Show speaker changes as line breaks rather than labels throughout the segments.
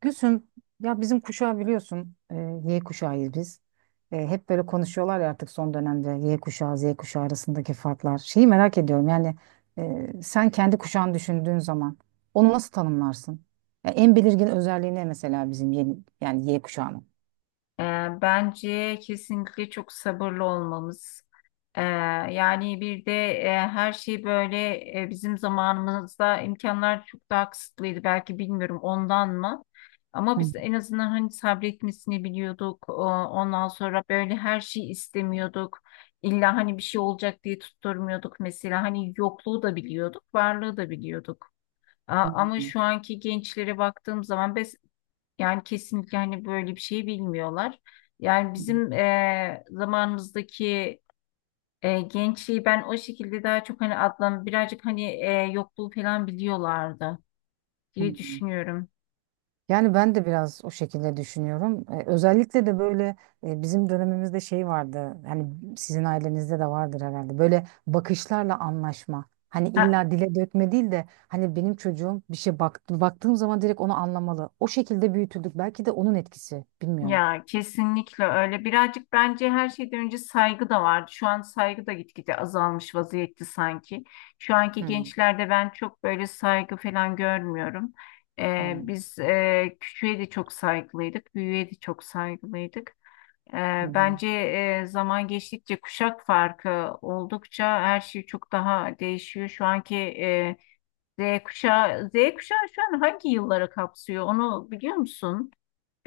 Gülsüm, ya bizim kuşağı biliyorsun, Y kuşağıyız biz. Hep böyle konuşuyorlar ya artık son dönemde Y kuşağı, Z kuşağı arasındaki farklar. Şeyi merak ediyorum yani sen kendi kuşağını düşündüğün zaman onu nasıl tanımlarsın? Ya en belirgin özelliği ne mesela bizim yeni, yani Y kuşağının?
Ee, Bence kesinlikle çok sabırlı olmamız. Ee, yani bir de her şey böyle, bizim zamanımızda imkanlar çok daha kısıtlıydı. Belki bilmiyorum ondan mı? Ama
Hı,
biz en azından hani sabretmesini biliyorduk. Ondan sonra böyle her şeyi istemiyorduk. İlla hani bir şey olacak diye tutturmuyorduk mesela. Hani yokluğu da biliyorduk, varlığı da biliyorduk. Ama
hı,
şu anki gençlere baktığım zaman yani kesinlikle hani böyle bir şey bilmiyorlar. Yani
hı,
bizim zamanımızdaki gençliği ben o şekilde daha çok hani adlan birazcık hani yokluğu falan biliyorlardı
hı.
diye düşünüyorum.
Yani ben de biraz o şekilde düşünüyorum. Özellikle de böyle bizim dönemimizde şey vardı. Hani sizin ailenizde de vardır herhalde. Böyle bakışlarla anlaşma. Hani
Ha,
illa dile dökme değil de hani benim çocuğum bir şey baktı, baktığım zaman direkt onu anlamalı. O şekilde büyütüldük. Belki de onun etkisi. Bilmiyorum.
ya kesinlikle öyle. Birazcık bence her şeyden önce saygı da vardı. Şu an saygı da gitgide azalmış vaziyette sanki. Şu anki
Hmm,
gençlerde ben çok böyle saygı falan görmüyorum.
hmm,
Biz küçüğe de çok saygılıydık, büyüğe de çok saygılıydık.
hı hı.
Bence zaman geçtikçe kuşak farkı oldukça her şey çok daha değişiyor. Şu anki Z kuşağı, Z kuşağı şu an hangi yılları kapsıyor? Onu biliyor musun?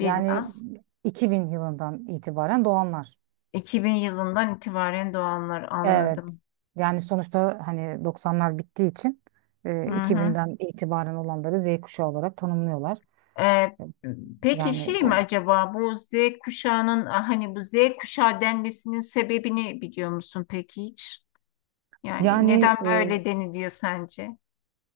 Yani 2000 yılından itibaren doğanlar.
2000 yılından itibaren doğanlar,
Evet,
anladım.
yani sonuçta hani 90'lar bittiği için
Hı
e,
hı.
2000'den itibaren olanları Z kuşağı olarak tanımlıyorlar.
Ee, peki
Yani
şey mi
O-
acaba bu Z kuşağının hani bu Z kuşağı denmesinin sebebini biliyor musun peki hiç? Yani
yani
neden
e,
böyle deniliyor sence?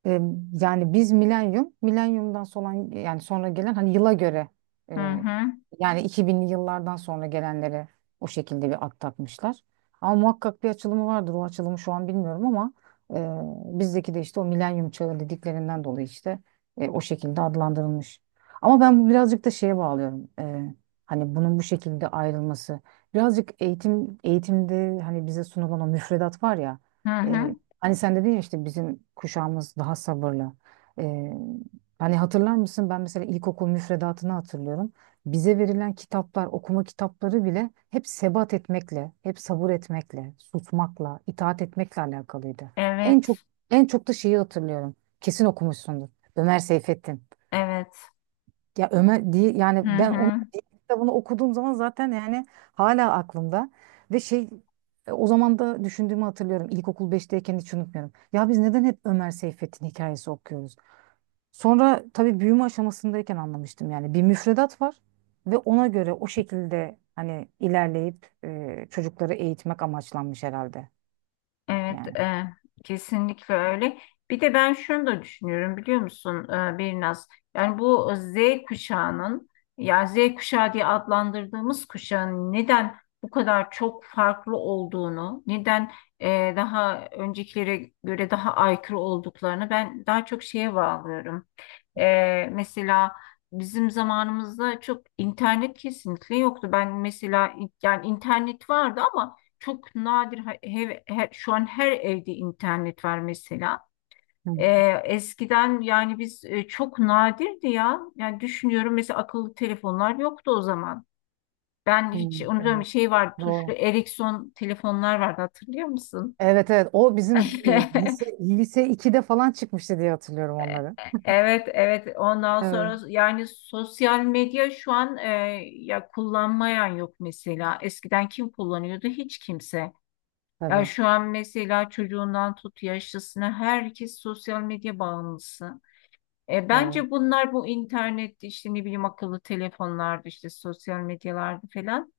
E, Yani biz milenyum, milenyumdan sonra yani sonra gelen hani yıla göre
Hı
e,
hı.
yani 2000'li yıllardan sonra gelenlere o şekilde bir ad takmışlar. Ama muhakkak bir açılımı vardır. O açılımı şu an bilmiyorum ama bizdeki de işte o milenyum çağı dediklerinden dolayı işte o şekilde adlandırılmış. Ama ben birazcık da şeye bağlıyorum. Hani bunun bu şekilde ayrılması. Birazcık eğitimde hani bize sunulan o müfredat var ya.
Hı hı.
Hani sen dedin ya işte bizim kuşağımız daha sabırlı. Ee, Hani hatırlar mısın? Ben mesela ilkokul müfredatını hatırlıyorum. Bize verilen kitaplar, okuma kitapları bile hep sebat etmekle, hep sabır etmekle, susmakla, itaat etmekle alakalıydı. En çok
Evet.
en çok da şeyi hatırlıyorum. Kesin okumuşsundur. Ömer Seyfettin.
Evet.
Ya Ömer değil, yani
Hı
ben onun
hı.
kitabını okuduğum zaman zaten yani hala aklımda ve o zaman da düşündüğümü hatırlıyorum. İlkokul beşteyken hiç unutmuyorum. Ya biz neden hep Ömer Seyfettin hikayesi okuyoruz? Sonra tabii büyüme aşamasındayken anlamıştım yani bir müfredat var ve ona göre o şekilde hani ilerleyip çocukları eğitmek amaçlanmış herhalde
Evet,
yani.
kesinlikle öyle. Bir de ben şunu da düşünüyorum biliyor musun, Birnaz? Yani bu Z kuşağının, ya Z kuşağı diye adlandırdığımız kuşağın neden bu kadar çok farklı olduğunu, neden daha öncekilere göre daha aykırı olduklarını ben daha çok şeye bağlıyorum. Mesela bizim zamanımızda çok internet kesinlikle yoktu. Ben mesela yani internet vardı ama çok nadir şu an her evde internet var mesela.
Hı,
Eskiden yani biz çok nadirdi ya. Yani düşünüyorum mesela akıllı telefonlar yoktu o zaman. Ben
hı,
hiç
hı.
unutmuyorum şey vardı, tuşlu
Doğru.
Ericsson telefonlar vardı, hatırlıyor musun?
Evet, evet, o bizim lise 2'de falan çıkmıştı diye hatırlıyorum onları.
Evet, evet. Ondan
Evet.
sonra yani sosyal medya şu an ya kullanmayan yok mesela. Eskiden kim kullanıyordu? Hiç kimse. Ya
Tabii.
şu an mesela çocuğundan tut yaşlısına herkes sosyal medya bağımlısı.
Evet.
Bence bunlar bu internette işte ne bileyim akıllı telefonlarda işte sosyal medyalarda falan.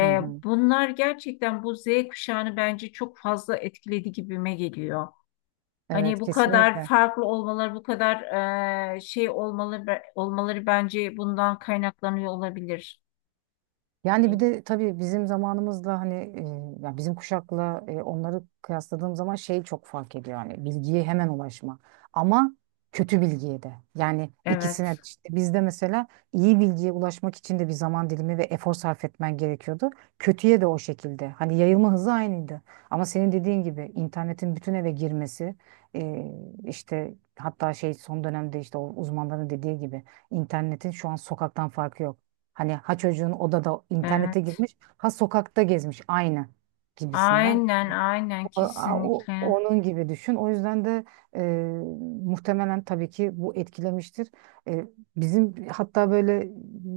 Hı hı.
Bunlar gerçekten bu Z kuşağını bence çok fazla etkiledi gibime geliyor. Hani
Evet,
bu kadar
kesinlikle.
farklı olmaları, bu kadar şey olmaları, bence bundan kaynaklanıyor olabilir. E,
Yani bir de tabii bizim zamanımızla hani ya bizim kuşakla onları kıyasladığım zaman şey çok fark ediyor yani bilgiye hemen ulaşma, ama kötü bilgiye de, yani ikisine
Evet,
de, işte bizde mesela iyi bilgiye ulaşmak için de bir zaman dilimi ve efor sarf etmen gerekiyordu. Kötüye de o şekilde hani yayılma hızı aynıydı, ama senin dediğin gibi internetin bütün eve girmesi, e, işte hatta şey son dönemde işte o uzmanların dediği gibi internetin şu an sokaktan farkı yok. Hani ha çocuğun odada internete
evet.
girmiş ha sokakta gezmiş aynı gibisinden.
Aynen, aynen kesinlikle.
Onun gibi düşün. O yüzden de e, muhtemelen tabii ki bu etkilemiştir. E, Bizim hatta böyle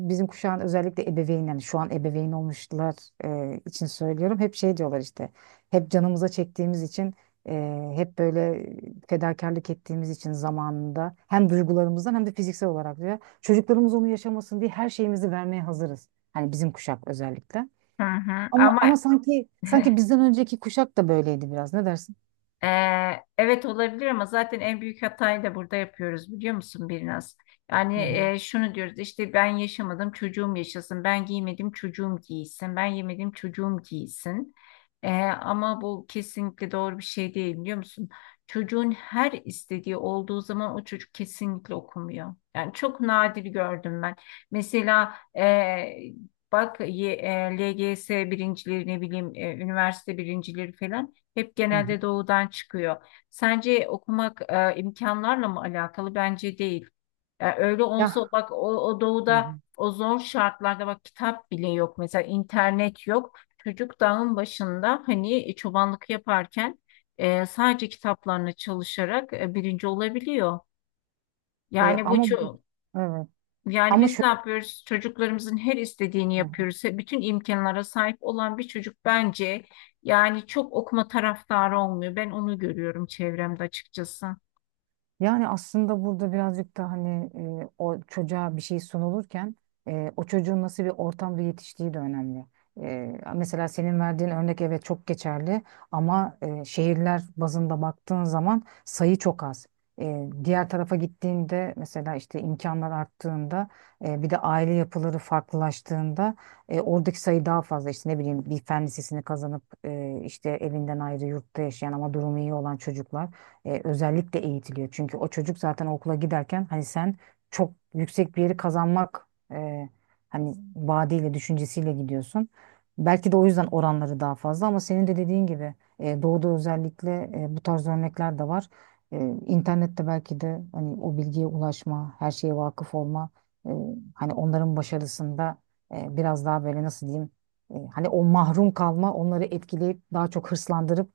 bizim kuşağın özellikle ebeveyn, yani şu an ebeveyn olmuşlar için söylüyorum. Hep şey diyorlar işte, hep canımıza çektiğimiz için, hep böyle fedakarlık ettiğimiz için zamanında hem duygularımızdan hem de fiziksel olarak diyor. Çocuklarımız onu yaşamasın diye her şeyimizi vermeye hazırız. Hani bizim kuşak özellikle.
Hı hı.
Ama,
Ama
ama sanki bizden önceki kuşak da böyleydi biraz. Ne dersin?
Ee, evet olabilir ama zaten en büyük hatayı da burada yapıyoruz biliyor musun biraz? Yani
Hı hı.
şunu diyoruz işte ben yaşamadım çocuğum yaşasın, ben giymedim çocuğum giysin, ben yemedim çocuğum giysin. Ama bu kesinlikle doğru bir şey değil biliyor musun? Çocuğun her istediği olduğu zaman o çocuk kesinlikle okumuyor. Yani çok nadir gördüm ben. Mesela bak LGS birincileri, ne bileyim üniversite birincileri falan. Hep
Hı hı.
genelde doğudan çıkıyor. Sence okumak imkanlarla mı alakalı? Bence değil. Yani öyle olsa
Ya.
bak o
Hı
doğuda
hı.
o zor şartlarda bak kitap bile yok. Mesela internet yok. Çocuk dağın başında hani çobanlık yaparken sadece kitaplarına çalışarak birinci olabiliyor.
E,
Yani bu
ama bu
çok,
evet.
yani
Ama
biz ne
şöyle.
yapıyoruz? Çocuklarımızın her istediğini yapıyoruz. Bütün imkanlara sahip olan bir çocuk bence yani çok okuma taraftarı olmuyor. Ben onu görüyorum çevremde açıkçası.
Yani aslında burada birazcık da hani o çocuğa bir şey sunulurken o çocuğun nasıl bir ortamda yetiştiği de önemli. Mesela senin verdiğin örnek evet çok geçerli, ama şehirler bazında baktığın zaman sayı çok az. Diğer tarafa gittiğinde mesela işte imkanlar arttığında, bir de aile yapıları farklılaştığında, oradaki sayı daha fazla. İşte ne bileyim, bir fen lisesini kazanıp işte evinden ayrı yurtta yaşayan ama durumu iyi olan çocuklar özellikle eğitiliyor. Çünkü o çocuk zaten okula giderken hani sen çok yüksek bir yeri kazanmak e, hani vaadiyle, düşüncesiyle gidiyorsun. Belki de o yüzden oranları daha fazla, ama senin de dediğin gibi doğuda özellikle bu tarz örnekler de var. İnternette belki de hani o bilgiye ulaşma, her şeye vakıf olma, e, hani onların başarısında biraz daha böyle nasıl diyeyim, hani o mahrum kalma onları etkileyip daha çok hırslandırıp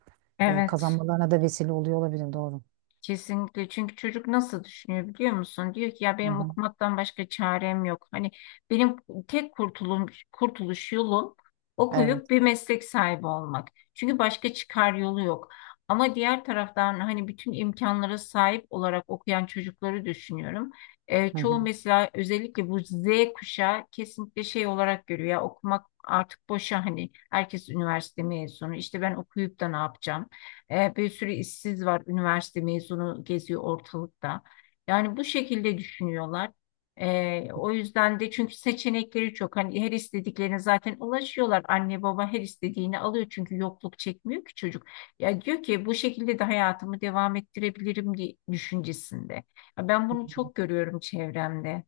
Evet.
kazanmalarına da vesile oluyor olabilir, doğru.
Kesinlikle, çünkü çocuk nasıl düşünüyor biliyor musun? Diyor ki ya
Hı
benim
hı.
okumaktan başka çarem yok. Hani benim tek kurtuluş yolum okuyup
Evet.
bir meslek sahibi olmak. Çünkü başka çıkar yolu yok. Ama diğer taraftan hani bütün imkanlara sahip olarak okuyan çocukları düşünüyorum.
Hı hı.
Çoğu
Hı
mesela özellikle bu Z kuşağı kesinlikle şey olarak görüyor, ya okumak artık boşa, hani herkes üniversite mezunu, işte ben okuyup da ne yapacağım? Bir sürü işsiz var, üniversite mezunu geziyor ortalıkta. Yani bu şekilde düşünüyorlar. O yüzden de, çünkü seçenekleri çok. Hani her istediklerine zaten ulaşıyorlar. Anne baba her istediğini alıyor çünkü yokluk çekmiyor ki çocuk. Ya diyor ki bu şekilde de hayatımı devam ettirebilirim diye düşüncesinde. Ya ben
hı.
bunu çok görüyorum çevremde.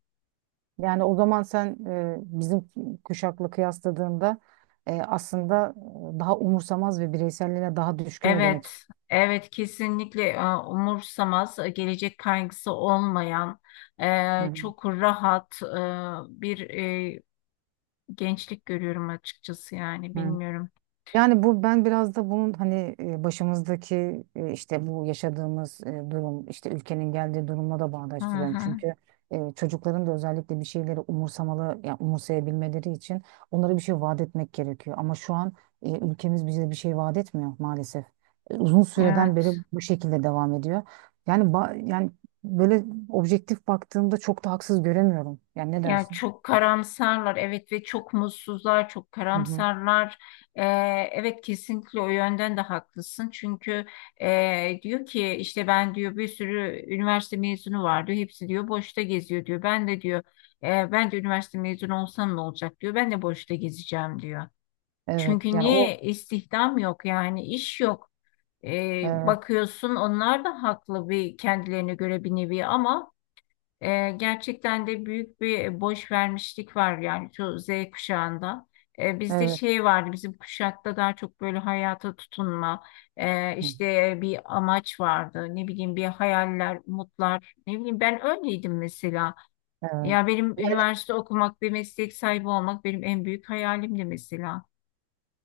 Yani o zaman sen bizim kuşakla kıyasladığında e, aslında daha umursamaz ve bireyselliğine daha düşkün mü demek
Evet,
istiyorsun?
evet kesinlikle, umursamaz, gelecek kaygısı olmayan,
Hı
çok rahat bir e, gençlik görüyorum açıkçası, yani
hı.
bilmiyorum.
Yani bu, ben biraz da bunun hani işte bu yaşadığımız durum, işte ülkenin geldiği durumla da
Hı
bağdaştırıyorum.
hı,
Çünkü çocukların da özellikle bir şeyleri umursamalı ya umursayabilmeleri için onlara bir şey vaat etmek gerekiyor. Ama şu an ülkemiz bize bir şey vaat etmiyor maalesef. Uzun süreden beri
evet.
bu şekilde devam ediyor. Yani böyle objektif baktığımda çok da haksız göremiyorum. Yani ne
Yani
dersin?
çok karamsarlar, evet, ve çok mutsuzlar, çok
Hı hı.
karamsarlar. Ee, evet kesinlikle o yönden de haklısın. Çünkü diyor ki işte ben, diyor, bir sürü üniversite mezunu var, diyor. Hepsi, diyor, boşta geziyor, diyor. Ben de, diyor, ben de üniversite mezunu olsam ne olacak, diyor. Ben de boşta gezeceğim, diyor.
Evet
Çünkü
yani o
niye istihdam yok, yani iş yok.
evet,
Bakıyorsun onlar da haklı bir, kendilerine göre bir nevi, ama gerçekten de büyük bir boş vermişlik var yani şu Z kuşağında. Bizde
evet.
şey vardı, bizim kuşakta daha çok böyle hayata tutunma,
Hı.
işte bir amaç vardı, ne bileyim bir hayaller, umutlar, ne bileyim ben öyleydim mesela.
Evet.
Ya benim üniversite okumak, bir meslek sahibi olmak benim en büyük hayalimdi mesela.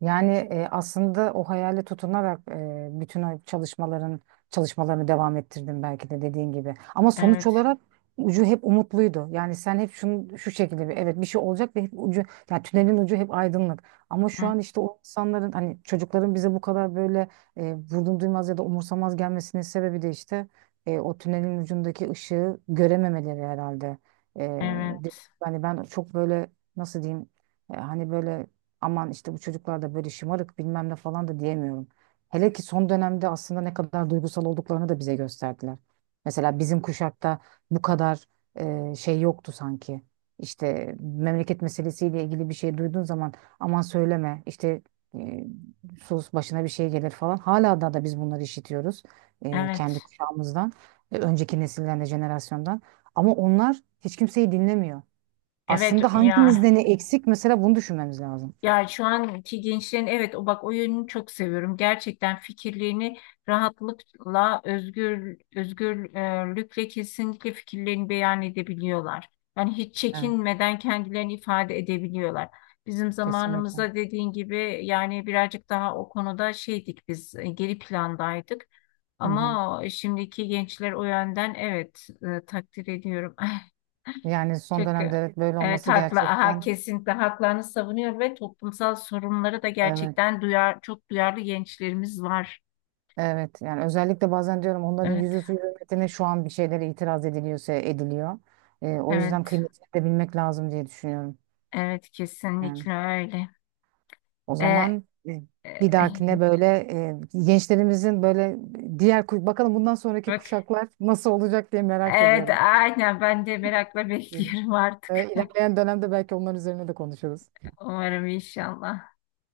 Yani aslında o hayale tutunarak e, bütün o çalışmaların çalışmalarını devam ettirdim belki de, dediğin gibi. Ama sonuç
Evet,
olarak ucu hep umutluydu. Yani sen hep şunu şu şekilde bir, evet bir şey olacak ve hep ucu, yani tünelin ucu hep aydınlık. Ama şu
Hı,
an işte o insanların, hani çocukların bize bu kadar böyle vurdum duymaz ya da umursamaz gelmesinin sebebi de işte o tünelin ucundaki ışığı görememeleri herhalde. E, Dedim,
evet,
yani ben çok böyle nasıl diyeyim, hani böyle aman işte bu çocuklar da böyle şımarık bilmem ne falan da diyemiyorum. Hele ki son dönemde aslında ne kadar duygusal olduklarını da bize gösterdiler. Mesela bizim kuşakta bu kadar şey yoktu sanki. İşte memleket meselesiyle ilgili bir şey duyduğun zaman aman söyleme işte e, sus başına bir şey gelir falan. Hala da biz bunları işitiyoruz kendi
evet,
kuşağımızdan, önceki nesilden de, jenerasyondan. Ama onlar hiç kimseyi dinlemiyor.
evet
Aslında
ya.
hangimizde ne eksik mesela, bunu düşünmemiz lazım.
Ya şu anki gençlerin, evet, o bak o yönünü çok seviyorum. Gerçekten fikirlerini rahatlıkla, özgürlükle kesinlikle fikirlerini beyan edebiliyorlar. Yani hiç
Evet.
çekinmeden kendilerini ifade edebiliyorlar. Bizim
Kesinlikle.
zamanımızda dediğin gibi yani birazcık daha o konuda şeydik biz, geri plandaydık.
Hı hı.
Ama şimdiki gençler o yönden, evet, takdir ediyorum.
Yani son
Çünkü
dönemde evet böyle
evet
olması
haklı, aha,
gerçekten
kesinlikle haklarını savunuyor ve toplumsal sorunları da
evet.
gerçekten duyar, çok duyarlı gençlerimiz var.
Evet yani özellikle bazen diyorum onların
Evet,
yüzüstü hürmetine şu an bir şeylere itiraz ediliyorsa ediliyor. O yüzden
evet,
kıymetini de bilmek lazım diye düşünüyorum.
evet
Yani
kesinlikle öyle.
o
Ee,
zaman bir
e,
dahakine böyle gençlerimizin böyle bakalım bundan sonraki
bak,
kuşaklar nasıl olacak diye merak
evet
ediyorum.
aynen ben de merakla bekliyorum artık.
İlerleyen dönemde belki onların üzerine de konuşuruz.
Umarım inşallah.